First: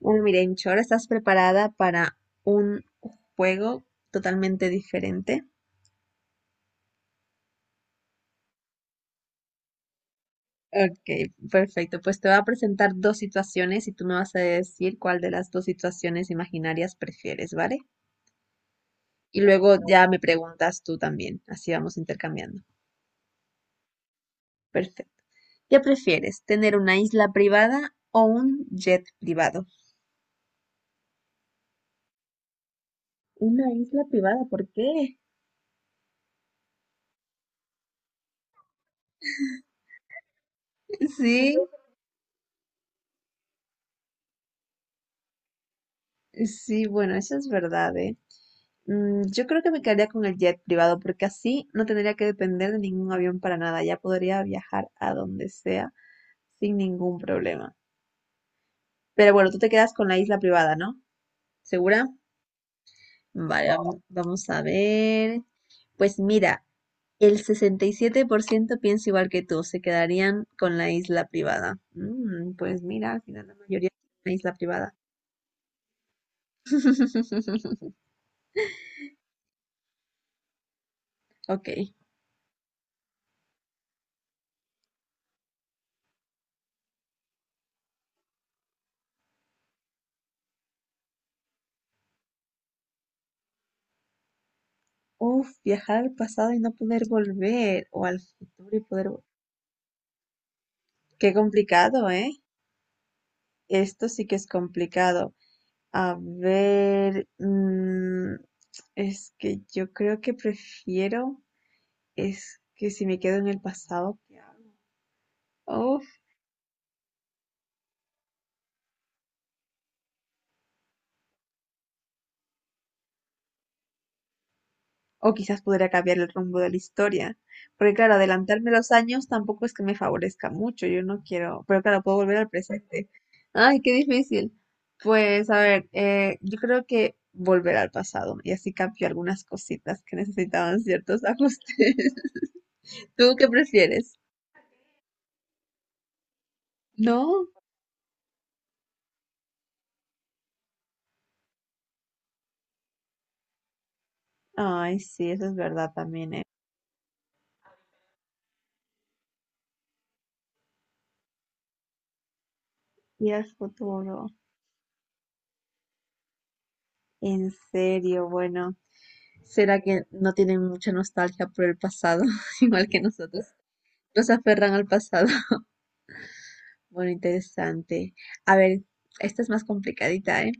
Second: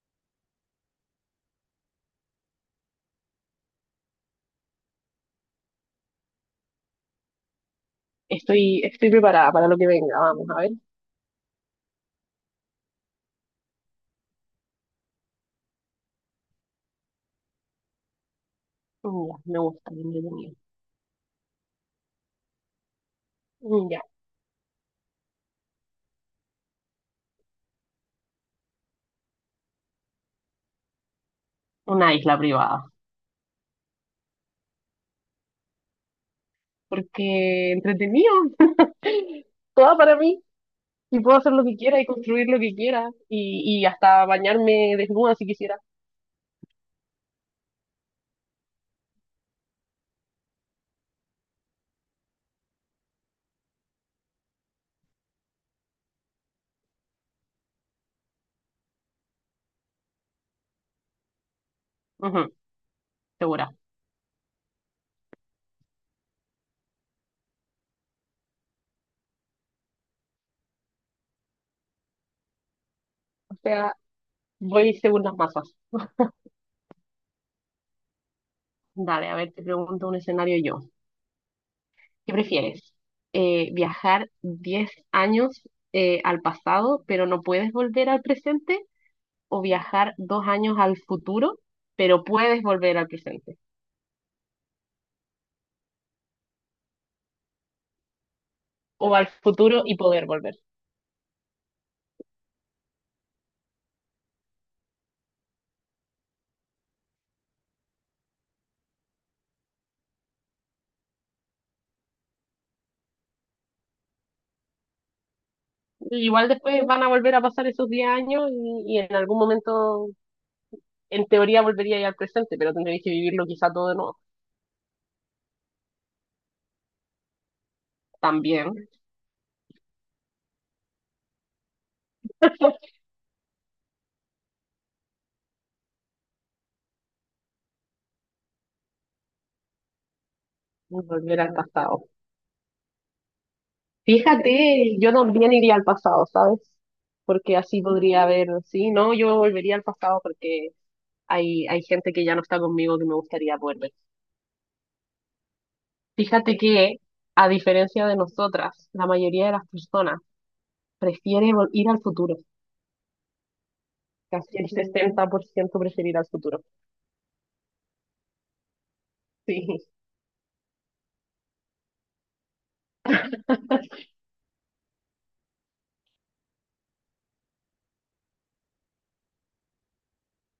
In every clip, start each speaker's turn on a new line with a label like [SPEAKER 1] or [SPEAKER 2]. [SPEAKER 1] Bueno, Mirencho, ¿ahora estás preparada para un juego totalmente diferente?
[SPEAKER 2] Estoy preparada para lo que venga, vamos a ver.
[SPEAKER 1] Ok, perfecto. Pues te voy a presentar dos situaciones y tú me vas a decir cuál de las dos situaciones imaginarias prefieres, ¿vale?
[SPEAKER 2] Mm, ya,
[SPEAKER 1] Y
[SPEAKER 2] me
[SPEAKER 1] luego
[SPEAKER 2] gusta, bien
[SPEAKER 1] ya me
[SPEAKER 2] entretenido.
[SPEAKER 1] preguntas tú también. Así vamos intercambiando.
[SPEAKER 2] Mm, ya.
[SPEAKER 1] Perfecto. ¿Qué prefieres? ¿Tener una isla privada o un jet privado?
[SPEAKER 2] Una isla privada.
[SPEAKER 1] Una isla privada, ¿por qué?
[SPEAKER 2] Porque entretenido, toda para mí. Y puedo hacer
[SPEAKER 1] Sí,
[SPEAKER 2] lo que quiera y construir lo que quiera. Y hasta bañarme desnuda si quisiera.
[SPEAKER 1] sí, bueno, eso es verdad, ¿eh? Yo creo que me quedaría con el jet privado porque así no tendría que depender de ningún avión para nada. Ya podría viajar a donde sea sin ningún problema. Pero bueno, tú te quedas con la isla privada, ¿no? ¿Segura?
[SPEAKER 2] Ujú,
[SPEAKER 1] Vale,
[SPEAKER 2] segura.
[SPEAKER 1] vamos, vamos a ver. Pues mira, el 67% piensa igual que tú, se quedarían con la isla privada. Pues mira, al final la
[SPEAKER 2] O
[SPEAKER 1] mayoría
[SPEAKER 2] sea,
[SPEAKER 1] con la isla
[SPEAKER 2] voy
[SPEAKER 1] privada.
[SPEAKER 2] según las masas. Dale, a ver, te pregunto un escenario yo.
[SPEAKER 1] Ok.
[SPEAKER 2] ¿Qué prefieres? ¿Viajar 10 años al pasado, pero no puedes volver al presente, o viajar 2 años al futuro, pero puedes volver al presente?
[SPEAKER 1] Uf, viajar al pasado y no poder volver, o al futuro y poder...
[SPEAKER 2] O al futuro y poder volver.
[SPEAKER 1] Qué complicado, ¿eh? Esto sí que es complicado. A ver, es que yo creo que prefiero, es que si me quedo en el pasado, ¿qué hago? Uf,
[SPEAKER 2] Igual después van a volver a pasar esos 10 años y en algún momento, en teoría, volvería ya al presente, pero tendréis que vivirlo quizá todo de nuevo.
[SPEAKER 1] o quizás pudiera cambiar el rumbo de la historia. Porque claro, adelantarme
[SPEAKER 2] También
[SPEAKER 1] los años tampoco es que me favorezca mucho, yo no quiero, pero claro, puedo volver al presente. Ay, qué difícil. Pues a ver, yo creo que volver al pasado y así cambio algunas cositas que necesitaban ciertos
[SPEAKER 2] volver al
[SPEAKER 1] ajustes.
[SPEAKER 2] pasado.
[SPEAKER 1] ¿Tú qué prefieres?
[SPEAKER 2] Fíjate, yo también iría al pasado, ¿sabes?
[SPEAKER 1] ¿No?
[SPEAKER 2] Porque así podría haber, sí, no, yo volvería al pasado porque hay gente que ya no está conmigo que me gustaría volver.
[SPEAKER 1] Ay, sí, eso es verdad también, ¿eh?
[SPEAKER 2] Fíjate que, a diferencia de nosotras, la mayoría de las personas prefiere ir al futuro.
[SPEAKER 1] Ir al futuro.
[SPEAKER 2] Casi el 60% prefiere ir al futuro.
[SPEAKER 1] En serio, bueno. ¿Será
[SPEAKER 2] Sí.
[SPEAKER 1] que no tienen mucha nostalgia por el pasado, igual que nosotros? Nos aferran al pasado. Bueno, interesante. A ver, esta es más complicadita, ¿eh?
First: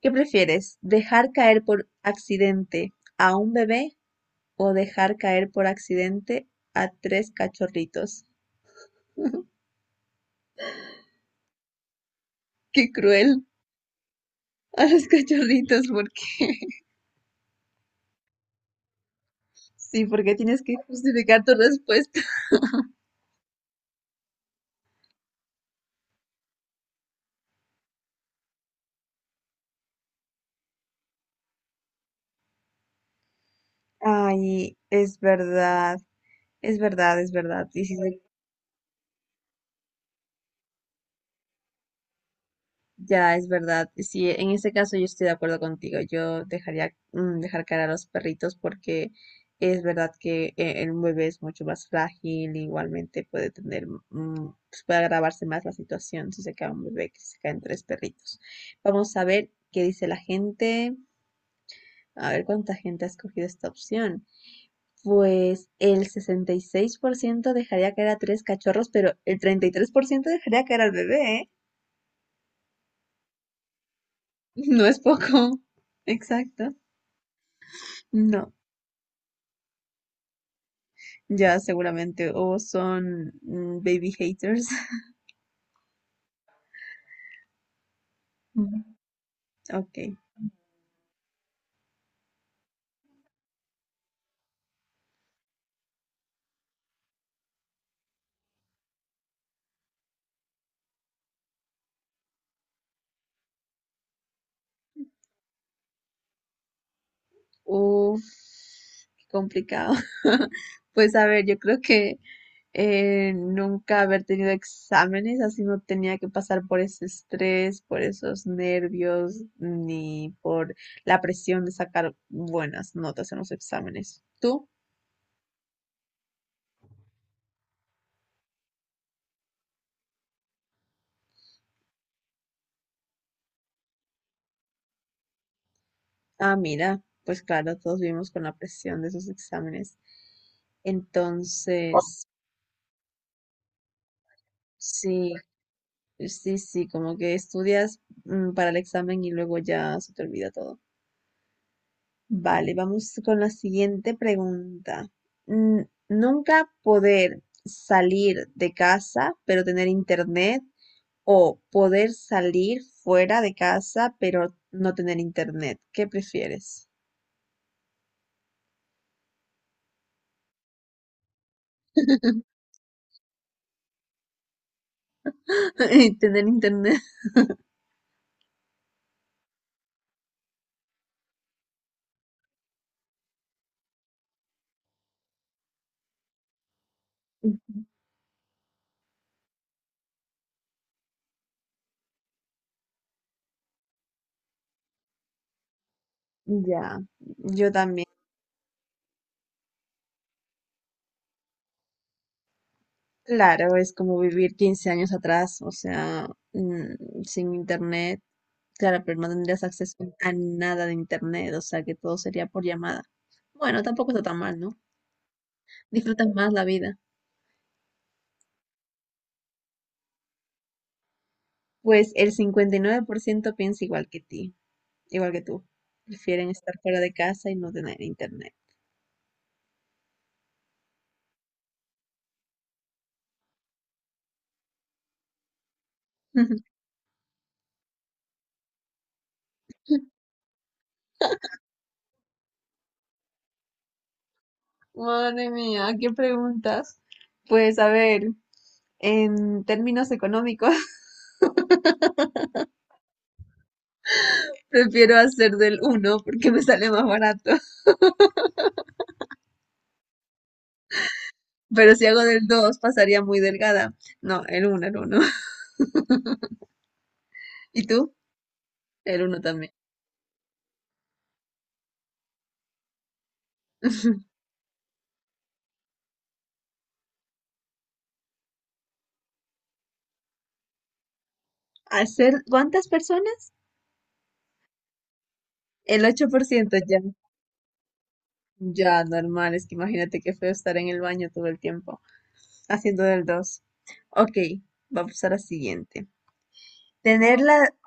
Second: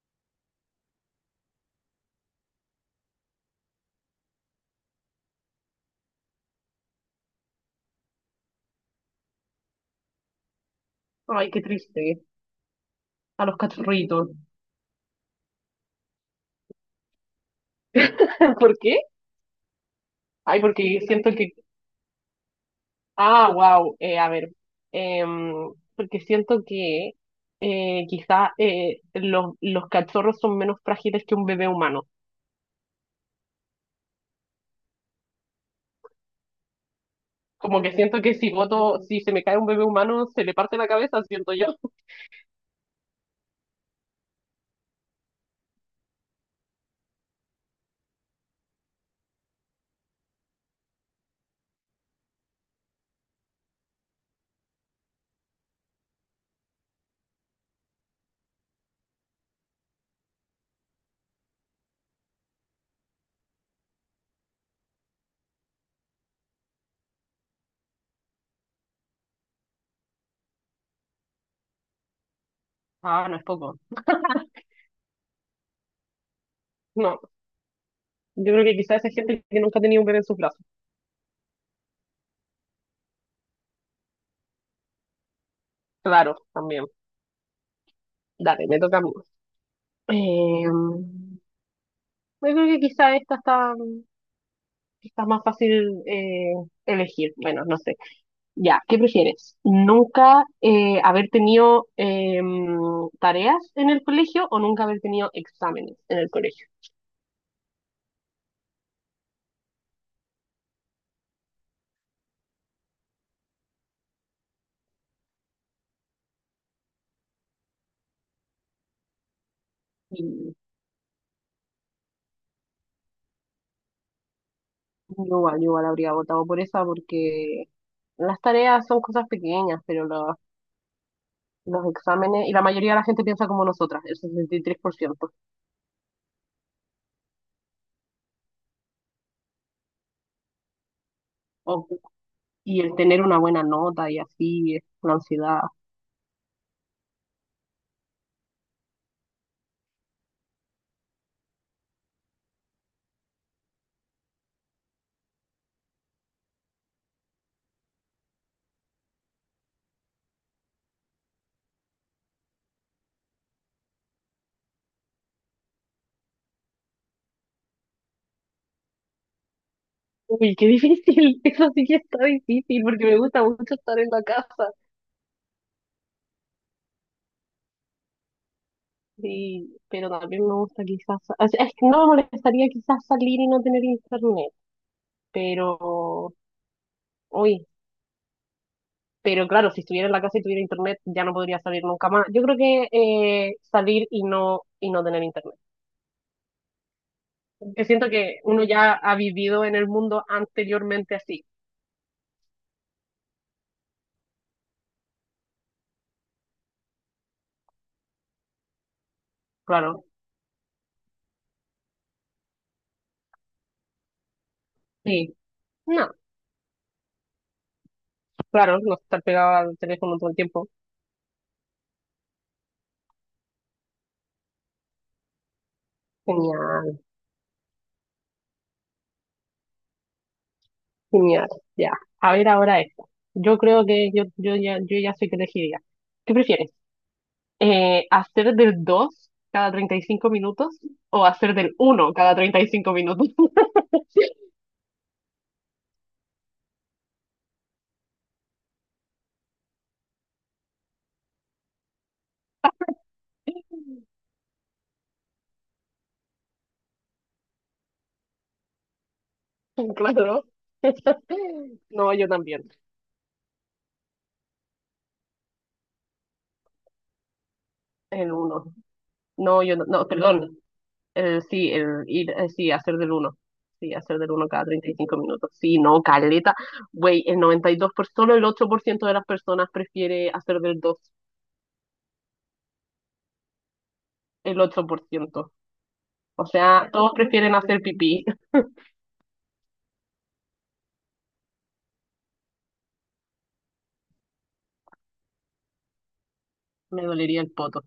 [SPEAKER 1] ¿Qué prefieres? ¿Dejar caer por accidente a un bebé o dejar caer por accidente a tres cachorritos?
[SPEAKER 2] Ay, qué triste.
[SPEAKER 1] Qué cruel
[SPEAKER 2] A los cachorritos.
[SPEAKER 1] a los cachorritos, porque
[SPEAKER 2] ¿Por qué?
[SPEAKER 1] sí, porque tienes
[SPEAKER 2] Ay,
[SPEAKER 1] que
[SPEAKER 2] porque siento
[SPEAKER 1] justificar
[SPEAKER 2] que
[SPEAKER 1] tu respuesta.
[SPEAKER 2] ah, wow, a ver. Porque siento que quizá los cachorros son menos frágiles que un bebé humano.
[SPEAKER 1] Ay, es verdad, es verdad, es verdad.
[SPEAKER 2] Como que siento que si se me cae un bebé humano, se le parte la cabeza, siento yo.
[SPEAKER 1] Ya, es verdad. Sí, en este caso yo estoy de acuerdo contigo. Yo dejaría dejar caer a los perritos porque es verdad que el bebé es mucho más frágil. Igualmente puede tener, pues puede agravarse más la situación si se cae un bebé que si se caen tres perritos. Vamos a ver qué dice la gente. A ver cuánta gente ha escogido esta opción. Pues el 66% dejaría caer a tres cachorros, pero el 33% dejaría caer al bebé, ¿eh?
[SPEAKER 2] Ah, no es poco.
[SPEAKER 1] No es poco. Exacto.
[SPEAKER 2] No.
[SPEAKER 1] No,
[SPEAKER 2] Yo creo que quizás esa gente que nunca ha tenido un bebé en sus brazos.
[SPEAKER 1] ya seguramente o son baby haters.
[SPEAKER 2] Claro, también. Dale,
[SPEAKER 1] Mm,
[SPEAKER 2] me toca a mí.
[SPEAKER 1] Ok.
[SPEAKER 2] Eh, yo creo que quizás esta está más fácil elegir. Bueno, no sé. Ya, ¿qué prefieres? ¿Nunca haber tenido tareas en el colegio o nunca haber tenido exámenes en el colegio?
[SPEAKER 1] Uf, qué complicado. Pues a ver, yo creo que nunca haber tenido exámenes, así no tenía que pasar por ese estrés, por esos nervios, ni
[SPEAKER 2] Y
[SPEAKER 1] por la presión de sacar buenas notas en los exámenes. ¿Tú?
[SPEAKER 2] yo igual habría votado por esa porque las tareas son cosas pequeñas, pero los exámenes, y la mayoría de la gente piensa como nosotras, el 63%.
[SPEAKER 1] Ah, mira, pues claro, todos vivimos con la presión de esos exámenes.
[SPEAKER 2] o-
[SPEAKER 1] Entonces,
[SPEAKER 2] y el tener una buena nota y así, es la
[SPEAKER 1] sí,
[SPEAKER 2] ansiedad.
[SPEAKER 1] sí, sí, como que estudias para el examen y luego ya se te olvida todo. Vale, vamos con la siguiente pregunta. Nunca poder salir de casa, pero tener internet, o poder salir fuera de casa, pero no tener internet. ¿Qué prefieres?
[SPEAKER 2] Uy, qué difícil, eso sí que está difícil porque me gusta mucho estar en la casa,
[SPEAKER 1] Tener internet.
[SPEAKER 2] sí, pero también me gusta quizás, o sea, es que no me molestaría quizás salir y no tener internet, pero, uy,
[SPEAKER 1] Ujú.
[SPEAKER 2] pero claro, si estuviera en la casa y tuviera internet ya no podría salir nunca más. Yo creo que salir y no tener internet,
[SPEAKER 1] Ya, yo
[SPEAKER 2] que
[SPEAKER 1] también.
[SPEAKER 2] siento que uno ya ha vivido en el mundo anteriormente así,
[SPEAKER 1] Claro, es como vivir 15 años atrás, o sea, sin internet. Claro, pero no tendrías acceso
[SPEAKER 2] claro,
[SPEAKER 1] a nada de internet, o sea que todo sería por llamada. Bueno, tampoco está tan mal, ¿no?
[SPEAKER 2] sí, no.
[SPEAKER 1] Disfrutas más la vida.
[SPEAKER 2] Claro, no estar pegado al teléfono todo el tiempo.
[SPEAKER 1] Pues el 59% piensa igual que tú. Prefieren estar fuera
[SPEAKER 2] Genial,
[SPEAKER 1] de casa y no tener internet.
[SPEAKER 2] genial. Ya. A ver ahora esto. Yo creo que yo ya sé que elegiría. ¿Qué prefieres? ¿Hacer del 2 cada 35 minutos o hacer del uno cada 35 minutos?
[SPEAKER 1] Madre mía, ¿qué preguntas? Pues a ver, en términos económicos, prefiero hacer del uno porque me sale más barato.
[SPEAKER 2] Claro.
[SPEAKER 1] Pero si
[SPEAKER 2] No,
[SPEAKER 1] hago
[SPEAKER 2] yo
[SPEAKER 1] del
[SPEAKER 2] también.
[SPEAKER 1] 2 pasaría muy delgada. No, el uno, el uno. ¿Y tú?
[SPEAKER 2] El uno.
[SPEAKER 1] El uno
[SPEAKER 2] No,
[SPEAKER 1] también.
[SPEAKER 2] yo no, no, perdón. Sí, sí, hacer del uno. Sí, hacer del uno cada 35 minutos. Sí, no, caleta. Güey, el noventa y dos por, solo el 8% de las personas prefiere hacer del dos.
[SPEAKER 1] ¿Hacer cuántas personas?
[SPEAKER 2] El 8%.
[SPEAKER 1] El ocho por
[SPEAKER 2] O
[SPEAKER 1] ciento
[SPEAKER 2] sea,
[SPEAKER 1] ya.
[SPEAKER 2] todos prefieren hacer pipí.
[SPEAKER 1] Ya, normal. Es que imagínate qué feo estar en el baño todo el tiempo haciendo del 2. Ok, vamos a la siguiente.
[SPEAKER 2] Me
[SPEAKER 1] Tener
[SPEAKER 2] dolería el
[SPEAKER 1] la...
[SPEAKER 2] poto.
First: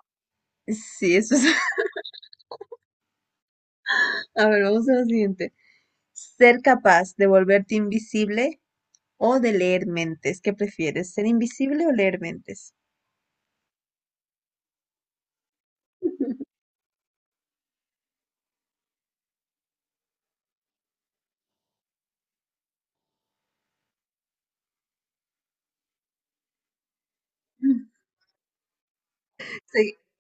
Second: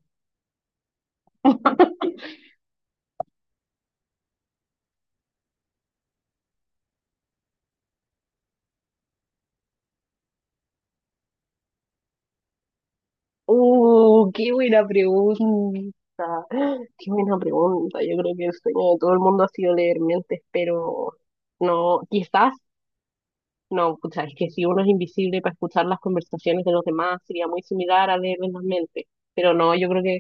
[SPEAKER 1] Sí, eso es... A ver, vamos a la siguiente. Ser capaz de volverte invisible o de leer mentes. ¿Qué prefieres? ¿Ser invisible o leer mentes?
[SPEAKER 2] Qué buena pregunta. Qué buena pregunta. Yo creo que el sueño de todo el mundo ha sido leer mentes, pero no, quizás. No, o sea, es que si uno es invisible para escuchar las conversaciones de los demás, sería muy similar a leer en las mentes. Pero no, yo
[SPEAKER 1] Sí,
[SPEAKER 2] creo que,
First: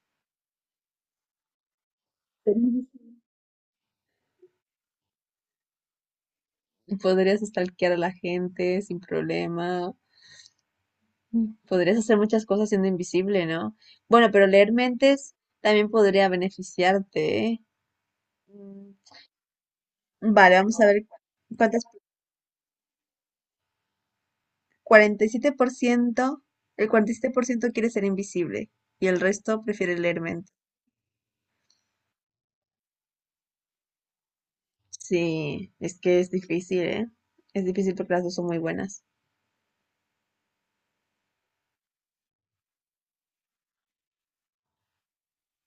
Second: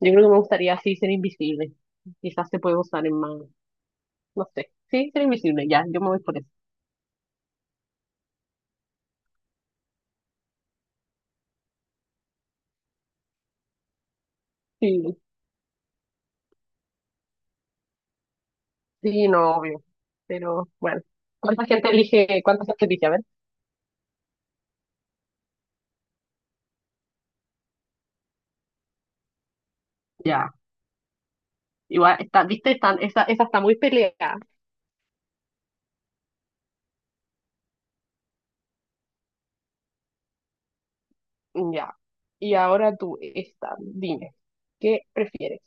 [SPEAKER 2] yo creo que me gustaría sí ser invisible. Quizás
[SPEAKER 1] ser
[SPEAKER 2] se puede usar
[SPEAKER 1] invisible.
[SPEAKER 2] en más, no sé. Sí, ser invisible, ya, yo me voy por eso.
[SPEAKER 1] Podrías stalkear a la gente sin problema. Podrías hacer muchas cosas siendo invisible, ¿no? Bueno, pero leer
[SPEAKER 2] Sí,
[SPEAKER 1] mentes también podría beneficiarte, ¿eh? Mm,
[SPEAKER 2] sí, no, obvio.
[SPEAKER 1] Vale,
[SPEAKER 2] Pero
[SPEAKER 1] vamos a
[SPEAKER 2] bueno,
[SPEAKER 1] ver
[SPEAKER 2] ¿cuánta
[SPEAKER 1] cuántas.
[SPEAKER 2] gente elige, cuánta gente elige? A ver,
[SPEAKER 1] Cuarenta y siete por ciento el 47% quiere ser invisible y el resto prefiere leer
[SPEAKER 2] ya.
[SPEAKER 1] mentes.
[SPEAKER 2] Igual, viste, esa está muy peleada.
[SPEAKER 1] Sí, es que es difícil, ¿eh? Es difícil porque las dos son muy buenas.
[SPEAKER 2] Ya. Y ahora tú, esta, dime, ¿qué prefieres?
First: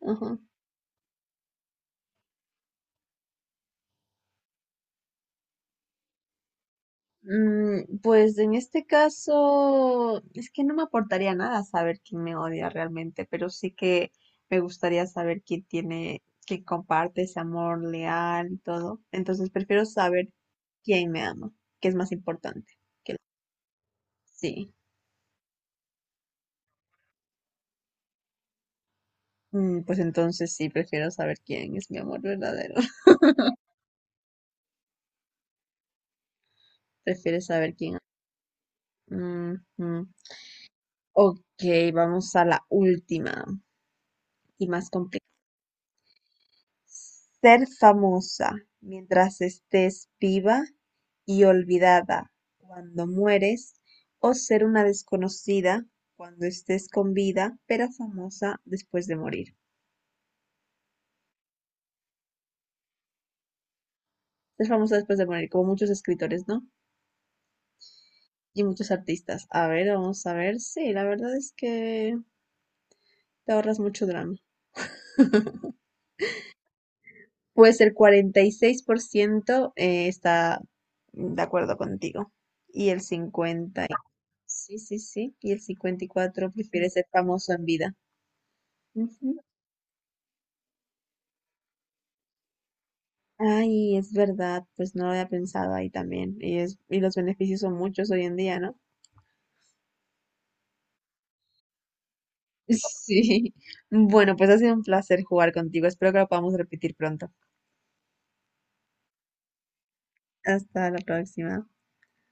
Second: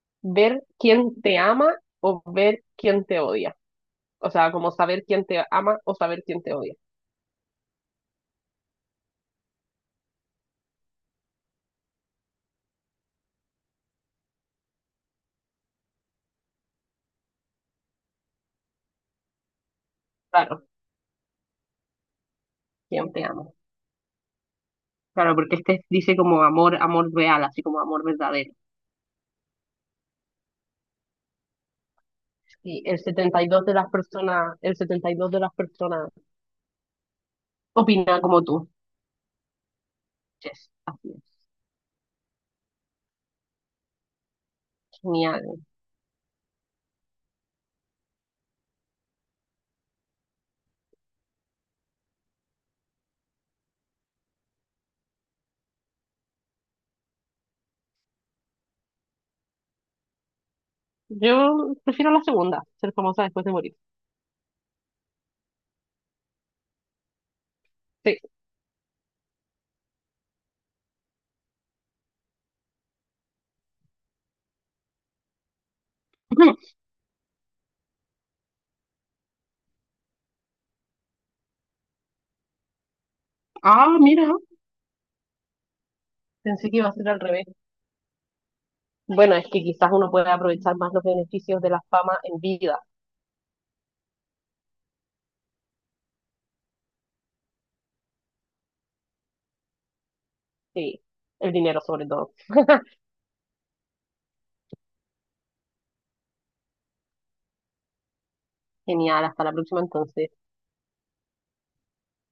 [SPEAKER 1] Ajá.
[SPEAKER 2] ¿Ver quién te ama o ver quién te odia? O sea, como saber quién te ama o saber quién te odia.
[SPEAKER 1] Pues en este caso, es que no me aportaría nada saber quién me odia realmente, pero sí que me gustaría saber quién tiene, quién comparte ese amor leal y todo. Entonces prefiero saber
[SPEAKER 2] Claro,
[SPEAKER 1] quién me ama, que es más importante.
[SPEAKER 2] quién
[SPEAKER 1] Que...
[SPEAKER 2] te ama.
[SPEAKER 1] Sí,
[SPEAKER 2] Claro, porque este dice como amor, amor real, así como amor verdadero.
[SPEAKER 1] Pues entonces sí, prefiero saber quién es mi amor verdadero.
[SPEAKER 2] Y el 72 de las personas, el 72 de las personas
[SPEAKER 1] Prefiero saber quién.
[SPEAKER 2] opina como tú.
[SPEAKER 1] Ujú.
[SPEAKER 2] Yes, así es.
[SPEAKER 1] Ok, vamos a la última y más complicada.
[SPEAKER 2] Genial.
[SPEAKER 1] Ser famosa mientras estés viva y olvidada cuando mueres, o ser una desconocida cuando estés con vida, pero famosa después de morir.
[SPEAKER 2] Yo prefiero la segunda, ser famosa después de morir.
[SPEAKER 1] Ser famosa después de morir, como muchos escritores, ¿no?
[SPEAKER 2] Sí,
[SPEAKER 1] Y muchos artistas. A ver, vamos a ver. Sí, la verdad es que te ahorras mucho drama. Pues el 46% está de acuerdo contigo y el cincuenta.
[SPEAKER 2] ah, mira,
[SPEAKER 1] Sí, sí, sí. Y el 54%
[SPEAKER 2] pensé que iba
[SPEAKER 1] prefiere
[SPEAKER 2] a
[SPEAKER 1] ser
[SPEAKER 2] ser al revés.
[SPEAKER 1] famoso en vida. Ujú.
[SPEAKER 2] Bueno, es que quizás uno puede aprovechar más los beneficios de la fama en vida.
[SPEAKER 1] Ay, es verdad, pues no lo había pensado ahí también. Y, es, y los beneficios son muchos hoy en día, ¿no?
[SPEAKER 2] Sí, el dinero sobre todo.
[SPEAKER 1] Sí. Bueno, pues ha sido un placer jugar contigo. Espero que lo podamos repetir pronto.
[SPEAKER 2] Genial, hasta la próxima entonces.
[SPEAKER 1] Hasta la próxima.